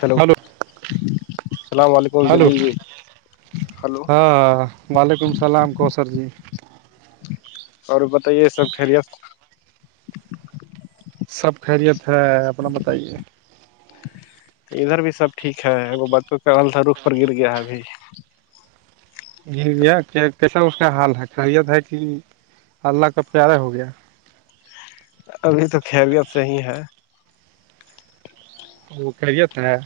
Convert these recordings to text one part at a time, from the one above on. Hello hello السلام علیکم hello Jalil ji hello ہاں وعلیکم السلام کوثر جی اور بتائیے سب خیریت سب خیریت ہے اپنا بتائیے ادھر بھی سب ٹھیک ہے وہ بوں کادا روخ پر گر گیا ہے ابھی جی بیا کیسا اس کا حال ہے خیت ہے کہ اللہ کا پیارا ہو گیا ابھی تو خیبت صحی ہے وہو کڑ جت ہیں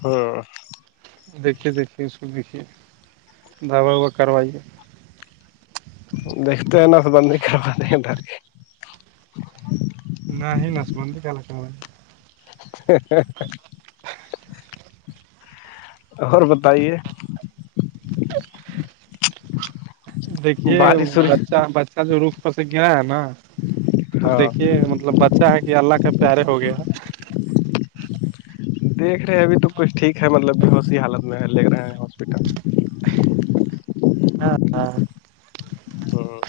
ہاں دیکھیے دیکھیے اس کو دیکھیے دوا ووا کروائیے دیکھتے ہیں نا تو بند نہیں کرواتے ادھر نہ ہی ناچ بندی کیا کہم [inaudible] اور بتائیے دیکھیے بارش وورش بچہ بچہ جو روخ پر سے گرا ہے نا وہ ہاں دیکھیے مطلب بچہ ہے کہ اللہ کے پیارے ہو گیا دیکھ رہے ہیں ابھی تو کچھ ٹھیک ہے مطلب ب ہو سی حالت میں لے رہے ہیں ہاسپٹل ہاں ہ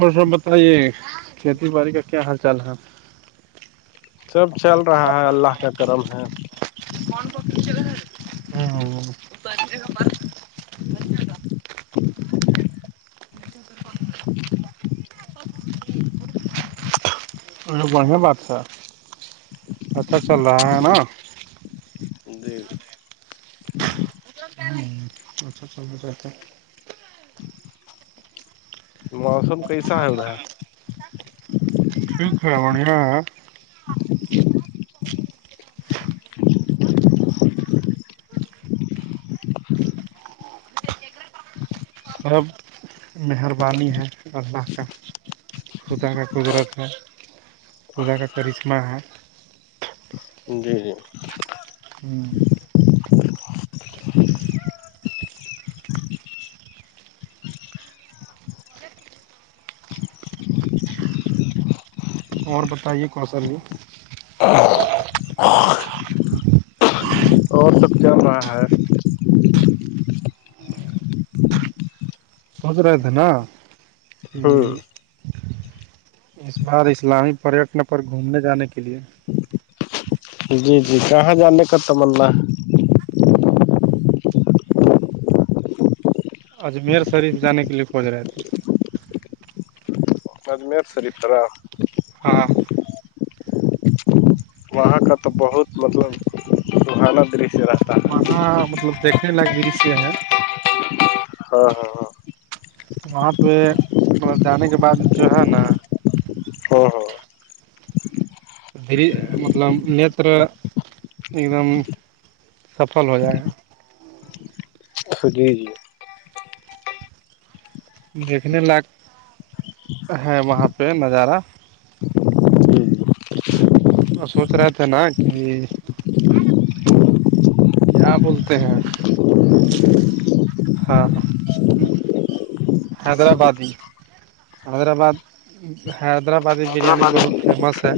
اور سب بتائیے کھیتی باڑی کا کیا حال چال ہے سب چل رہا ہے اللہ کا کرم ہے بون بکی چل ہے ا دھنیہداد بڑھیا بات تھا اھا چل رہا ہے نا جی اچھا چ ہو جتے ہے موسم کیسا ہے رہا ہے شل کرانیا جی سب مہربانی ہے النا کا خودا کا قدرت ہے خودا کا کرشما ہا جی جی ہوں اور بتائیے کون سا بھی ہاں اور سب چل رہا ہے سوچ رہے تھے نا کہ ہ اس بار اسلامی پریٹن پر گھومنے جانے کے لیے جی جی کہاں جانے کا تمنا اجمیر شریف جانے کے لیے کھوج رہے تھے اجمیر شریف طرح ہاںاںاں وہاں کا تو بہت مطلب روحانہ دش وہاں مطلب دیکھنے لائق مری سے ہے ہاں ہاں ہاں وہاں پہ م جانے کے بعد جو ہے نا ہاں ہاں دری مطلب نتر ایک دم سفل ہو جائے گا خی جی دیکھنے لائق ہے وہاں پہ نظارہ جی وہ سوچ رہے تھے نا کہ کیا بولتے ہیں ہاں حیدرآباد ہی حیدرآباد حیدرآبادی بریانی بہت فیمس ہے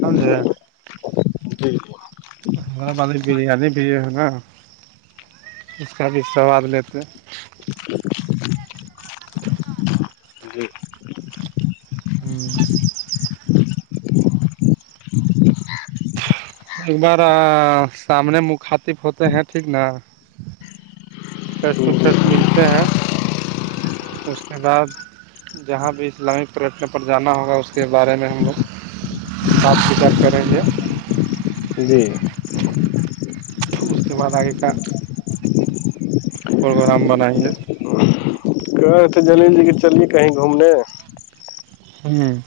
سمجھے جی ہمارے بسی بریانی بھی ہے نا اس کا بھی سواد لیتے ہیں۔ ایک بار سامنے مخاطب ہوتے ہیں ٹھیک نا فیس ٹو فیس ملتے ہیں اس کے بعد جہاں بھی اسلامک پریٹن پر جانا ہوگا اس کے بارے میں ہم لوگ سپ فکر کریں گے جی اس کے بعد آگے کا پروگرام بنائیں گے گ تو جلل جی کہ چلے کہیں گھومنے ہوں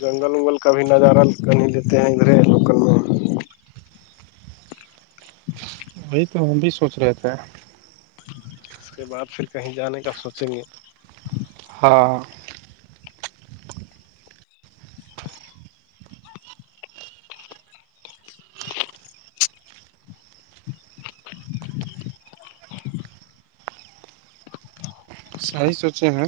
جنگل اگل کبھی نظارہ کہیں لیتے ہیں ادھرے لوکل میں وہی تو ہم بھی سوچ رہے تھے اس کے بعد پھر کہیں جانے کا سوچیں گے ہاں صحی سوچے ہیں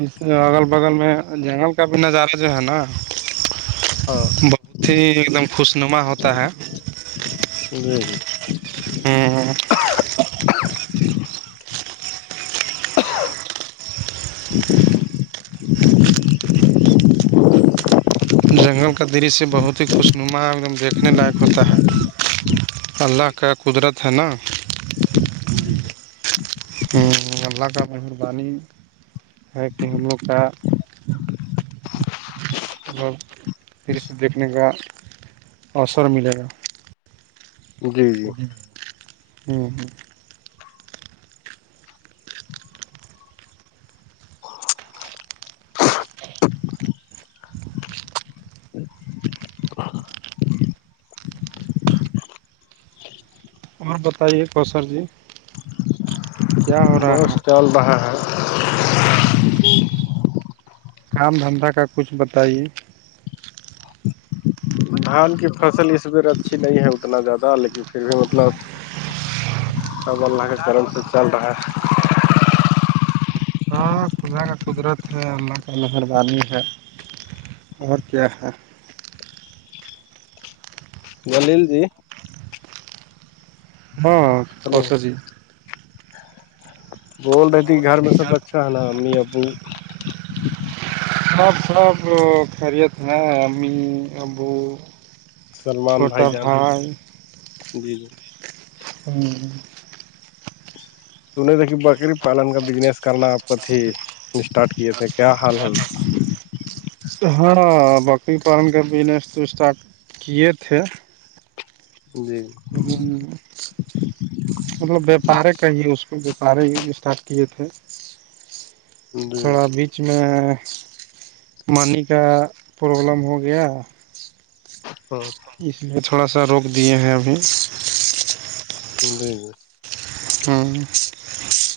اس اگل بگل میں جنگل کا بھی نظارہ جو ہے نا ہاں بہت ہی ایک دم خوش نما ہوتا ہے جی جی ہوں جنگل کا درشیہ بہت ہی خوشنما ایک دم دیکھنے لائق ہوتا ہے اللہ جی کا قدرت ہے نا جی ہ اللہگا مر بانی ہے کہ ہم لو کا مطلب دری سے دیکھنے کا اوثر ملے گا جی جی ہوں ہوں اور بتائیے کوسر جی کیا ہو رہا ہے بس چل رہا ہے کام دھندا کا کچھ بتائیے دھان کی فصل اس بیر اچھی نہیں ہے اتنا زیادہ لیکن پھر بھی مطلب کب ل کے کرم سے چل رہا ال خدا کا قدرت ہے اللہ کا مہربانی ہے اور کیا ہے گللدی ہاں ہلو کرس جی بول رہی تھی گھر میں سب اچھا ہے نا امی ابو سب سپ خرییات ہیں ہممی ابو سلمان چھوٹا جان بھائی جی جی ہوں سنے تھا کہ بکری پالن کا بزنس کرنات ہی اسٹارٹ کیے تھے کیا حال ہے اس کا ہاں بکری پالن کا بجنس تو اسٹارٹ کیے تھے جی لیکن مطلب ویپارے کایے اس کو وپار ہی اسٹارٹ کیے تھے جی تھوڑا بیچ اس میں مانی کا پرابلم ہو گیا ہاں اس نے تھوڑا سا روک دیے ہیں ابھی ج ج ہوں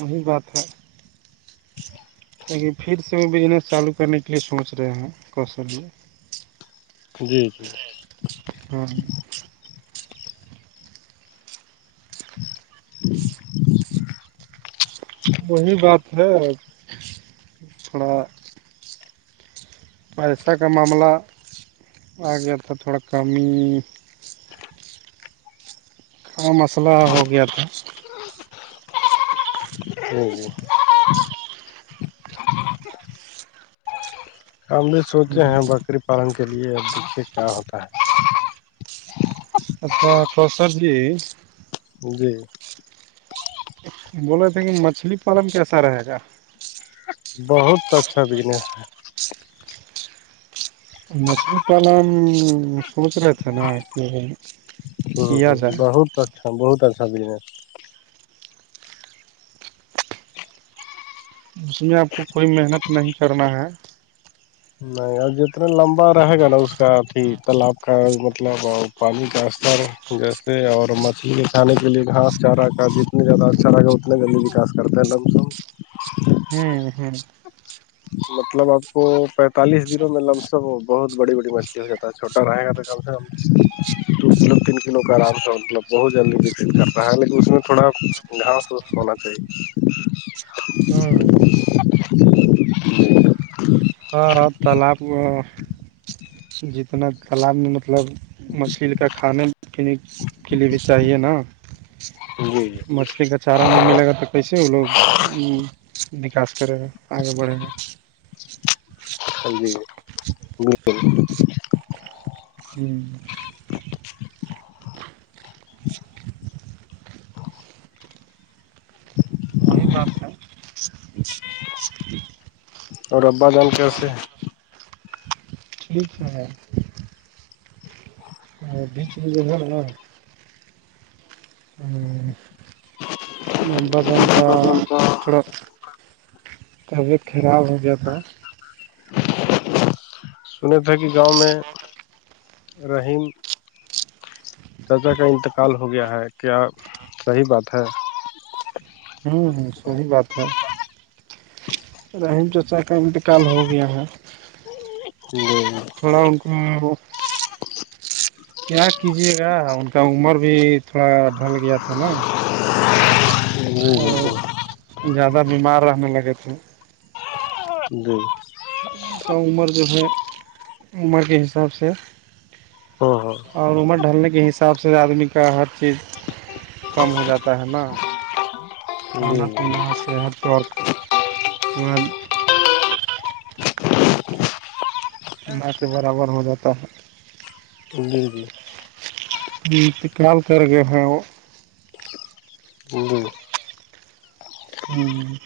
وہی بات ہے لن پھر سے وہ بجنس چالو کرنے کے لیے سوچ رہے ہیں ک س لیے جی جی ہاں [inaudible] وہی بات ہے تھوڑا پیسہ کا معاملہ آ گیا تھا تھوڑا کمی اور مسلہ ہو گیا تھا ا [inaudible] ہم بھی سوچے ہیں بکری پالن کے لیے اب دے کیا ہوتا ہے اچھا کسر جی جی بولے تھے کہ مچھلی پالن کیسا رہے گا بہت اچھا بجنس ہے مچھلی پالن سوچ رہے تھے نا کہ کیایا جائے تو اچھا بہت اچھا جنس اس میں آپ کو کوئی محنت نہیں کرنا ہے نہیں اور جتنا لمبا رہے گا نا اس کا اھی تالاب کا مطلب پانی کا استر جیسے اور مچھلی کھانے کے لیے گاس چارا کا جتنے زیادہ اچھا رہگا اتنے جلدی خاص کرتے لمسم ہوں ہوں مطلب آپ کو پینتالیس دنوں میں لم سم بہت بڑی بڑی مچھلی ہو جاتا ہے چھوٹا رہے گا تو کم سے کم دو کلو تین کلو کا آرام سے مطلب بہت جلدی وکست کرتا ہے لیکن اس میں تھوڑا گا ہونا چاہیے چاہیے ہوں ہاں اور تالاب جتنا تالاب میں مطلب مچھلی کا کھانے پینے کے لیے بھی چاہیے نا جی جی مچھلی کا چارہ نہیں ملے گا تو کیسے وہ لوگ وکاس کرے گا آگے بڑھے گا ہاں جی ج جی وہہی بار تھایں اور ابا جان کیے ٹھیک ہے بیچ میں ج ہے نا باز کا بگن کا تھوڑا کبی خھراپ ہو جاتہ سنے تھے کہ گاؤں میں رہحیم چاچا کا انتقال ہو گیا ہے کیا صحیح بات ہے صحی بات ہے رحیم چچا کا انتقال ہو گیا ہے [unintelligible] پڑا ان کو کیا کیجیے گا ان کا عمر بھی تھوڑا ڈھل گیا تھا نا جی جی اور جی زیادہ بیمار رہنے لگے تھے گئی اس کا عمر جو ہے عمر کے حساب سے ہاں ہاں اور عمر ڈھلنے کے حساب سے آدمی کا ہر چیز کم ہو جاتا ہے نا کھانا جی پینا صحتک م کے برابر ہو جاتا ہے [unintelligible] ہ تو کل کر گئے ہے وہ وہ ہوں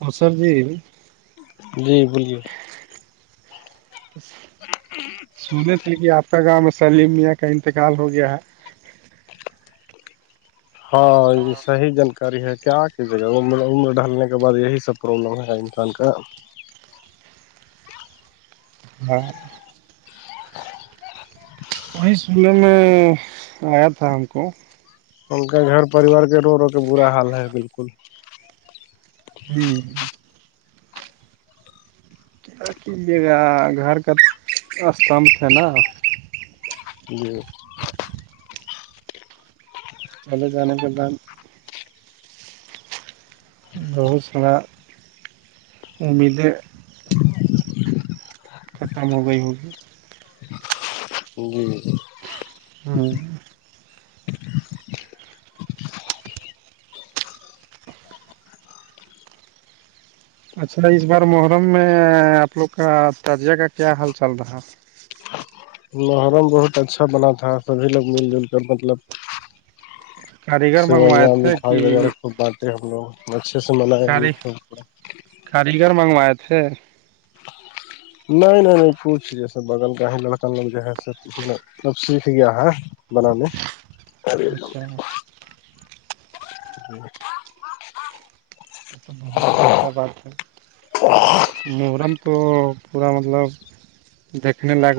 اور سر جی جی بولیے [unintelligible] سنے تھے کہ آپ کا گاؤں میں سلیم میاں کا انتقال ہو گیا ہے ہاں صحیح جانکاری ہے کیا آ کی جگہر عمر ڈھلنے کے بع یہی سب پرابلم ہےا انسان کا ہاں وہی سلح میں آیا تھا ہم کو ان کا گھر پریوار کے رو رو کے برا حال ہے بالکل ہوں یے گ گھر کا استمبھ تھ ہے نا ج چلے جانے کے بعد بہو سڑا امیدیں ختم ہو گئی ہوگئی ا ہوں اچھا اس بار محرم میں آپ لوگ کا تعجزیہ کا کیا حال چل رہا ہے محرم بہت اچھا بنا تھا سبھی لوگ مل جل کر مطلب کاریگر منگوائے سوئیاں تھے مٹھائی کہ وغیرہ خب بانٹے ہم لوگ اچھے سے منائے کاری کاریگر منگوائے تھے [inaudible] نہیں نہیں نہیں پچھ جیسے بغل کا ہی لڑکا لوگ جو ہےچب سیکھ گیا ہے بنانے اچھا [unintelligible] تو تو بہت ہی اچھا بات ہے مورم تو پورا مطلب دیکنے کے بع